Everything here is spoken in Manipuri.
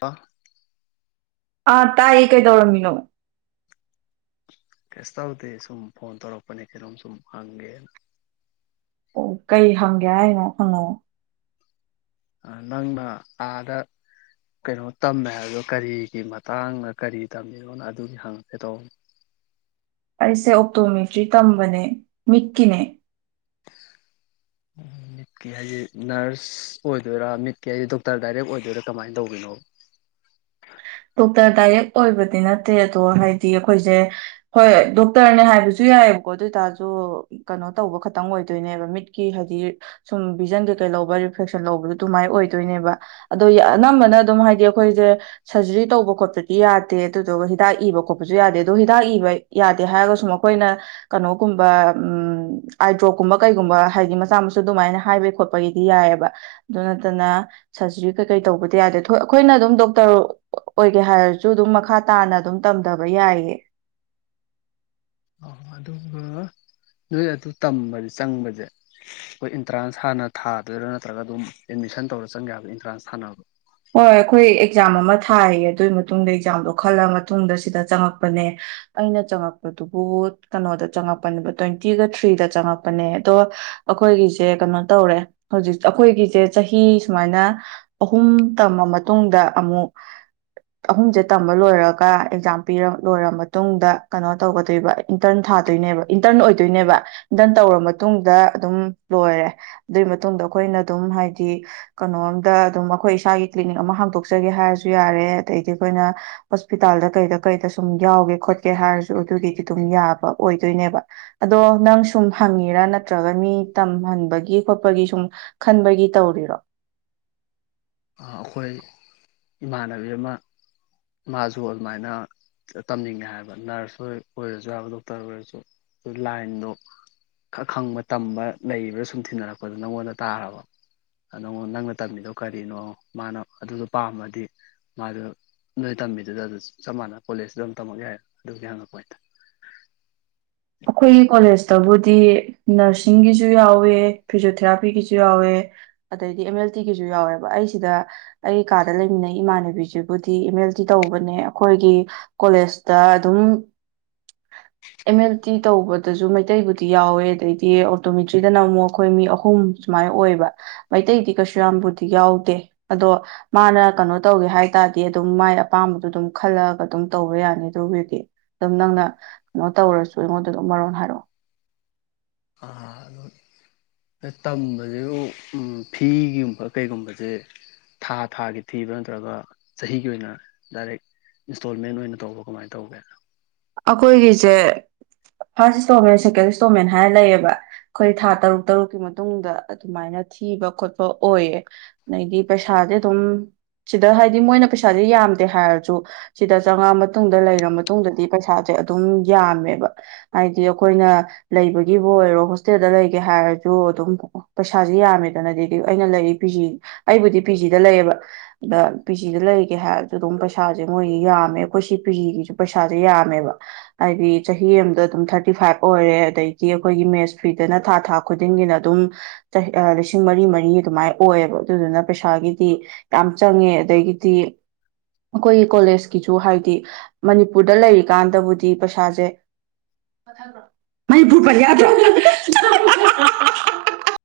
ꯇ ꯑꯥ ꯇꯥꯏꯌꯦ ꯀꯩꯗꯧꯔꯝꯃꯤꯅꯣ ꯀꯩꯁ ꯇꯧꯗꯦ ꯁꯨꯝ ꯐꯣꯟ ꯇꯧꯔꯛꯄꯅꯤ ꯀꯩꯅꯣꯝ ꯁꯨꯝ ꯍꯪꯒꯦꯅ ꯑꯣ ꯀꯩ ꯍꯪꯒꯦ ꯍꯥꯏꯅꯣ ꯍꯪꯉꯛꯑꯣ ꯅꯪꯅ ꯑꯥꯗ ꯀꯩꯅꯣ ꯇꯝꯃꯦ ꯍꯥꯏꯕꯗꯣ ꯀꯔꯤꯒꯤ ꯃꯇꯥꯡꯅ ꯀꯔꯤ ꯇꯝꯃꯤꯅꯣꯅ ꯑꯗꯨꯒꯤ ꯍꯪꯉꯛꯀꯦ ꯇꯧꯕꯅꯣ ꯑꯩꯁꯦ ꯑꯣꯛꯇꯣꯃꯦꯇ꯭ꯔꯤ ꯇꯝꯕꯅꯦ ꯃꯤꯠꯀꯤꯅꯦ ꯃꯤꯠꯀꯤ ꯍꯥꯏꯗꯤ ꯅꯔꯁ ꯑꯣꯏꯗꯣꯏꯔꯥ ꯃꯤꯠꯀꯤ ꯍꯥꯏꯗꯤ ꯗꯣꯛꯇꯔ ꯗꯥꯏꯔꯦꯛ ꯑꯣꯏꯗꯣꯏꯔꯥ ꯀꯃꯥꯏꯅ ꯇꯧꯕꯅꯣ ꯗꯣꯛꯇꯔ ꯗꯥꯏꯔꯦꯛ ꯑꯣꯏꯕꯗꯤ ꯅꯠꯇꯦ ꯑꯗꯣ ꯍꯥꯏꯗꯤ ꯑꯩꯈꯣꯏꯁꯦ ꯍꯣꯏ ꯗꯣꯛꯇꯔꯅꯦ ꯍꯥꯏꯕꯁꯨ ꯌꯥꯏꯑꯕꯀꯣ ꯑꯗꯨ ꯑꯣꯏꯇꯥꯔꯁꯨ ꯀꯩꯅꯣ ꯇꯧꯕ ꯈꯇꯪ ꯑꯣꯏꯗꯣꯏꯅꯦꯕ ꯃꯤꯠꯀꯤ ꯍꯥꯏꯗꯤ ꯁꯨꯝ ꯚꯤꯖꯟ ꯀꯩ ꯀꯩ ꯂꯧꯕ ꯔꯤꯐ꯭ꯂꯦꯛꯁꯟ ꯂꯧꯕꯗ ꯑꯗꯨꯃꯥꯏꯅ ꯑꯣꯏꯗꯣꯏꯅꯦꯕ ꯑꯗꯣ ꯑꯅꯝꯕꯅ ꯑꯗꯨꯝ ꯍꯥꯏꯗꯤ ꯑꯩꯈꯣꯏꯁꯦ ꯁꯔꯖꯔꯤ ꯇꯧꯕ ꯈꯣꯠꯄꯗꯤ ꯌꯥꯗꯦ ꯑꯗꯨꯗꯨꯒ ꯍꯤꯗꯥꯛ ꯏꯕ ꯈꯣꯠꯄꯁꯨ ꯌꯥꯗꯦ ꯑꯗꯣ ꯍꯤꯗꯥꯛ ꯏꯕ ꯌꯥꯗꯦ ꯍꯥꯏꯔꯒꯁꯨꯨ ꯃꯈꯣꯏꯅ ꯀꯩꯅꯣꯒꯨꯝꯕ ꯑꯥꯏꯗ꯭ꯔꯣꯞꯀꯨꯝꯕ ꯀꯩꯒꯨꯝꯕ ꯍꯥꯏꯗꯤ ꯃꯆꯥ ꯃꯁꯨ ꯑꯗꯨꯃꯥꯏꯅ ꯍꯥꯏꯕꯒꯤ ꯈꯣꯠꯄꯒꯤꯗꯤ ꯌꯥꯏꯑꯦꯕ ꯑꯗꯨ ꯅꯠꯇꯅ ꯁꯔꯖꯔꯤ ꯀꯩ ꯀꯩ ꯇꯧꯕꯗꯤ ꯌꯥꯗꯦ ꯑꯩꯈꯣꯏꯅ ꯑꯗꯨꯝ ꯗꯣꯛꯇꯔ ꯑꯣꯏꯒꯦ ꯍꯥꯏꯔꯁꯨ ꯑꯗꯨꯝ ꯃꯈꯥ ꯇꯥꯅ ꯑꯗꯨꯝ ꯇꯝꯗꯕ ꯌꯥꯏꯌꯦ ꯑ ꯑꯗꯨꯒ ꯅꯣꯏ ꯑꯗꯨ ꯇꯝꯕꯗꯤ ꯆꯪꯕꯁꯦ ꯑꯩꯈꯣꯏ ꯑꯦꯟꯇ꯭ꯔꯥꯟꯁ ꯍꯥꯟꯅ ꯊꯥꯗꯣꯏꯔꯥ ꯅꯠꯇ꯭ꯔꯒ ꯑꯗꯨꯝ ꯑꯦꯠꯃꯤꯁꯟ ꯇꯧꯔ ꯆꯪꯒꯦ ꯍꯥꯏꯕꯣ ꯑꯦꯟꯇ꯭ꯔꯥꯟꯁ ꯊꯥꯅꯕꯗꯣ ꯍꯣꯏ ꯑꯩꯈꯣꯏ ꯑꯦꯛꯖꯥꯝ ꯑꯃ ꯊꯥꯏꯌꯦ ꯑꯗꯨꯒꯤ ꯃꯇꯨꯡꯗ ꯑꯦꯛꯖꯥꯝꯗꯣ ꯈꯜꯂ ꯃꯇꯨꯡꯗ ꯁꯤꯗ ꯆꯪꯉꯛꯄꯅꯦ ꯑꯩꯅ ꯆꯪꯉꯛꯄꯗꯨꯕꯨ ꯀꯩꯅꯣꯗ ꯆꯪꯉꯛꯄꯅꯦꯕ ꯇ꯭ꯋꯦꯟꯇꯤꯒ ꯊ꯭ꯔꯤꯗ ꯆꯪꯉꯛꯄꯅꯦ ꯑꯗꯣ ꯑꯩꯈꯣꯏꯒꯤꯁꯦ ꯀꯩꯅꯣ ꯇꯧꯔꯦ ꯍꯧꯖꯤꯛ ꯑꯩꯈꯣꯏꯒꯤꯁꯦ ꯆꯍꯤ ꯁꯨꯃꯥꯏꯅ ꯑꯍꯨꯝ ꯇꯝꯃ ꯃꯇꯨꯡꯗ ꯑꯃꯨꯛ ꯑꯍꯨꯝꯁꯦ ꯇꯝꯕ ꯂꯣꯏꯔꯒ ꯑꯦꯛꯖꯥꯝ ꯄꯤꯔ ꯂꯣꯏꯔ ꯃꯇꯨꯡꯗ ꯀꯩꯅꯣ ꯇꯧꯒꯗꯣꯏꯕ ꯏꯟꯇꯔꯟ ꯊꯥꯗꯣꯏꯅꯦꯕ ꯏꯟꯇꯔꯟ ꯑꯣꯏꯗꯣꯏꯅꯦꯕ ꯏꯟꯇꯔꯟ ꯇꯧꯔ ꯃꯇꯨꯡꯗ ꯑꯗꯨꯝ ꯂꯣꯏꯔꯦ ꯑꯗꯨꯒꯤ ꯃꯇꯨꯡꯗ ꯑꯩꯈꯣꯏꯅ ꯑꯗꯨꯝ ꯍꯥꯏꯗꯤ ꯀꯩꯅꯣꯝꯗ ꯑꯗꯨꯝ ꯑꯩꯈꯣꯏ ꯏꯁꯥꯒꯤ ꯀ꯭ꯂꯤꯅꯤꯛ ꯑꯃ ꯍꯥꯡꯗꯣꯛꯆꯒꯦ ꯍꯥꯏꯔꯁꯨ ꯌꯥꯔꯦ ꯑꯗꯩꯗꯤ ꯑꯩꯈꯣꯏꯅ ꯍꯣꯁꯄꯤꯇꯥꯜꯗ ꯀꯩꯗ ꯀꯩꯗ ꯁꯨꯝ ꯌꯥꯎꯒꯦ ꯈꯣꯠꯀꯦ ꯍꯥꯏꯔꯁꯨ ꯑꯗꯨꯒꯤꯗꯤ ꯑꯗꯨꯝ ꯌꯥꯕ ꯑꯣꯏꯗꯣꯏꯅꯦꯕ ꯑꯗꯣ ꯅꯪ ꯁꯨꯝ ꯍꯪꯉꯤꯔꯥ ꯅꯠꯇ꯭ꯔꯒ ꯃꯤ ꯇꯝꯍꯟꯕꯒꯤ ꯈꯣꯠꯄꯒꯤ ꯁꯨꯝ ꯈꯟꯕꯒꯤ ꯇꯧꯔꯤꯔꯣ ꯑꯩꯈꯣꯏ ꯏꯃꯥꯟꯅꯕꯤ ꯑꯃ ꯃꯥꯁꯨ ꯑꯗꯨꯃꯥꯏꯅ ꯇꯝꯅꯤꯡꯉꯦ ꯍꯥꯏꯕ ꯅꯔꯁ ꯑꯣꯏꯔꯁꯨ ꯍꯥꯏꯕ ꯗꯣꯛꯇꯔ ꯑꯣꯏꯔꯁꯨ ꯑꯗꯨ ꯂꯥꯏꯟꯗꯣ ꯈꯪꯕ ꯇꯝꯕ ꯂꯩꯕ꯭ꯔꯥ ꯁꯨꯝ ꯊꯤꯅꯔꯛꯄꯗ ꯅꯪꯉꯣꯟꯗ ꯇꯥꯔꯕ ꯅꯪꯉꯣꯟ ꯅꯪꯅ ꯇꯝꯃꯤꯗꯣ ꯀꯔꯤ ꯀꯔꯤꯅꯣ ꯃꯥꯅ ꯑꯗꯨꯗꯣ ꯄꯥꯝꯃꯗꯤ ꯃꯥꯗ ꯅꯣꯏ ꯇꯝꯕꯤꯗꯨꯗ ꯑꯗꯨ ꯆꯞ ꯃꯥꯟꯅ ꯀꯣꯂꯦꯖꯇ ꯑꯗꯨꯝ ꯇꯝꯃꯛ ꯌꯥꯏ ꯑꯗꯨꯒꯤ ꯍꯪꯉꯛꯄ ꯍꯥꯏꯇꯥ ꯑꯩꯈꯣꯏꯒꯤ ꯀꯣꯂꯦꯖꯇꯕꯨꯗꯤ ꯅꯔꯁꯤꯡꯒꯤꯁꯨ ꯌꯥꯎꯋꯦ ꯐꯤꯖꯣꯊꯦꯔꯥꯄꯤꯒꯤꯁꯨ ꯌꯥꯎꯋꯦ ꯑꯗꯩꯗꯤ ꯑꯦꯝ ꯑꯦꯜ ꯇꯤꯒꯤꯁꯨ ꯌꯥꯎꯋꯦꯕ ꯑꯩꯁꯤꯗ ꯑꯩꯒꯤ ꯀꯥꯗ ꯂꯩꯃꯤꯟꯅꯩ ꯏꯃꯥꯟꯅꯕꯤꯁꯤꯕꯨꯗꯤ ꯑꯦꯝ ꯑꯦꯜ ꯇꯤ ꯇꯧꯕꯅꯦ ꯑꯩꯈꯣꯏꯒꯤ ꯀꯣꯂꯦꯖꯇ ꯑꯗꯨꯝ ꯑꯦꯝ ꯑꯦꯜ ꯇꯇꯤ ꯇꯧꯕꯗꯁꯨ ꯃꯩꯇꯩꯕꯨꯗꯤ ꯌꯥꯎꯋꯦ ꯑꯗꯩꯗꯤ ꯑꯣꯇꯣꯃꯦꯇ꯭ꯔꯤꯗꯅ ꯑꯃꯨꯛ ꯑꯩꯈꯣꯏ ꯃꯤ ꯑꯍꯨꯝ ꯁꯨꯃꯥꯏꯅ ꯑꯣꯏꯕ ꯃꯩꯇꯩꯗꯤ ꯀꯩꯁꯨ ꯌꯥꯝꯕꯨꯗꯤ ꯌꯥꯎꯗꯦ ꯑꯗꯣ ꯃꯥꯅ ꯀꯩꯅꯣ ꯇꯧꯒꯦ ꯍꯥꯏ ꯇꯥꯔꯗꯤ ꯑꯗꯨꯝ ꯃꯥꯏ ꯑꯄꯥꯝꯕꯗꯣ ꯑꯗꯨꯝ ꯈꯜꯂꯛꯑꯒ ꯑꯗꯨꯝ ꯇꯧꯕ ꯌꯥꯅꯤ ꯑꯗꯨꯒꯤꯗꯤ ꯑꯗꯨꯝ ꯅꯪꯅ ꯀꯩꯅꯣ ꯇꯧꯔꯁꯨ ꯑꯩꯉꯣꯟꯗ ꯑꯗꯨꯝ ꯃꯔꯣꯜ ꯍꯥꯏꯔꯛꯑꯣ ꯑ ꯇꯝꯕꯁꯦ ꯐꯤꯒꯨꯝꯕ ꯀꯩꯒꯨꯝꯕꯁꯦ ꯊꯥ ꯊꯥꯒꯤ ꯊꯤꯕ ꯅꯠꯇ꯭ꯔꯒ ꯆꯍꯤꯒꯤ ꯑꯣꯏꯅ ꯗꯥꯏꯔꯦꯛ ꯏꯟꯁꯇꯣꯜꯃꯦꯟ ꯑꯣꯏꯅ ꯇꯧꯕ ꯀꯃꯥꯏꯅ ꯇꯧꯒꯦ ꯑꯩꯈꯣꯏꯒꯤꯁꯦ ꯐꯥꯔꯁ ꯏꯟꯁꯇꯣꯜꯃꯦꯟ ꯁꯦꯀꯦꯟ ꯏꯟꯁꯇꯣꯜꯃꯦꯟ ꯍꯥꯏꯅ ꯂꯩꯌꯦꯕ ꯑꯩꯈꯣꯏ ꯊꯥ ꯇꯔꯨꯛ ꯇꯔꯨꯛꯀꯤ ꯃꯇꯨꯡꯗ ꯑꯗꯨꯃꯥꯏꯅ ꯊꯤꯕ ꯈꯣꯠꯄ ꯑꯣꯏꯌꯦ ꯑꯗꯩꯗꯤ ꯄꯩꯁꯥꯖꯦ ꯑꯗꯨꯝ ꯁꯤꯗ ꯍꯥꯏꯗꯤ ꯃꯣꯏꯅ ꯄꯩꯁꯥꯁꯦ ꯌꯥꯝꯗꯦ ꯍꯥꯏꯔꯖꯨ ꯁꯤꯗ ꯆꯥꯉꯛꯑ ꯃꯇꯨꯡꯗ ꯂꯩꯔ ꯃꯇꯨꯡꯗꯗꯤ ꯄꯩꯁꯥꯁꯦ ꯑꯗꯨꯝ ꯌꯥꯝꯃꯦꯕ ꯍꯥꯏꯗꯤ ꯑꯩꯈꯣꯏꯅ ꯂꯩꯕꯒꯤꯕꯨ ꯑꯣꯏꯔꯣ ꯍꯣꯁꯇꯦꯜꯗ ꯂꯩꯒꯦ ꯍꯥꯏꯔꯖꯨ ꯑꯗꯨꯝ ꯄꯩꯁꯥꯁꯦ ꯌꯥꯝꯃꯦꯗꯅꯗꯤ ꯑꯩꯅ ꯂꯩꯔꯤ ꯄꯤꯖꯤ ꯑꯩꯕꯨꯗꯤ ꯄꯤꯖꯤꯗ ꯂꯩꯌꯦꯕ ꯑꯗ ꯄꯤꯖꯤꯗ ꯂꯩꯒꯦ ꯍꯥꯏꯔꯁꯨ ꯑꯗꯨꯝ ꯄꯩꯁꯥꯁꯦ ꯃꯣꯏ ꯌꯥꯝꯃꯦ ꯑꯩꯈꯣꯏ ꯁꯤ ꯄꯤꯖꯤꯒꯤꯁꯨ ꯄꯩꯁ ꯌꯥꯝꯃꯦꯕ ꯍꯥꯏꯗꯤ ꯆꯍꯤ ꯑꯃꯗ ꯑꯗꯨꯝ ꯊꯥꯔꯇꯤ ꯐꯥꯏꯚ ꯑꯣꯏꯔꯦ ꯑꯗꯩꯗꯤ ꯑꯩꯈꯣꯏꯒꯤ ꯃꯦꯠꯁ ꯐꯤꯗꯅ ꯊꯥ ꯊꯥ ꯈꯨꯗꯤꯡꯒꯤꯅ ꯑꯗꯨꯝ ꯂꯤꯁꯤꯡ ꯃꯔꯤ ꯃꯔꯤ ꯑꯗꯨꯃꯥꯏ ꯑꯣꯏꯌꯦꯕ ꯑꯗꯨꯗꯨꯅ ꯄꯩꯁꯥꯒꯤꯗꯤ ꯌꯥꯝ ꯆꯪꯉꯦ ꯑꯗꯒꯤꯗꯤ ꯑꯩꯈꯣꯏꯒꯤ ꯀꯣꯂꯦꯖꯀꯤꯁꯨ ꯍꯥꯏꯗꯤ ꯃꯅꯤꯄꯨꯔꯗ ꯂꯩꯔꯤꯀꯥꯟꯗꯕꯨꯗꯤ ꯄꯩꯁꯥꯁꯦ ꯃꯅꯤꯄꯨꯔ ꯄꯟ ꯌꯥꯗꯔꯣ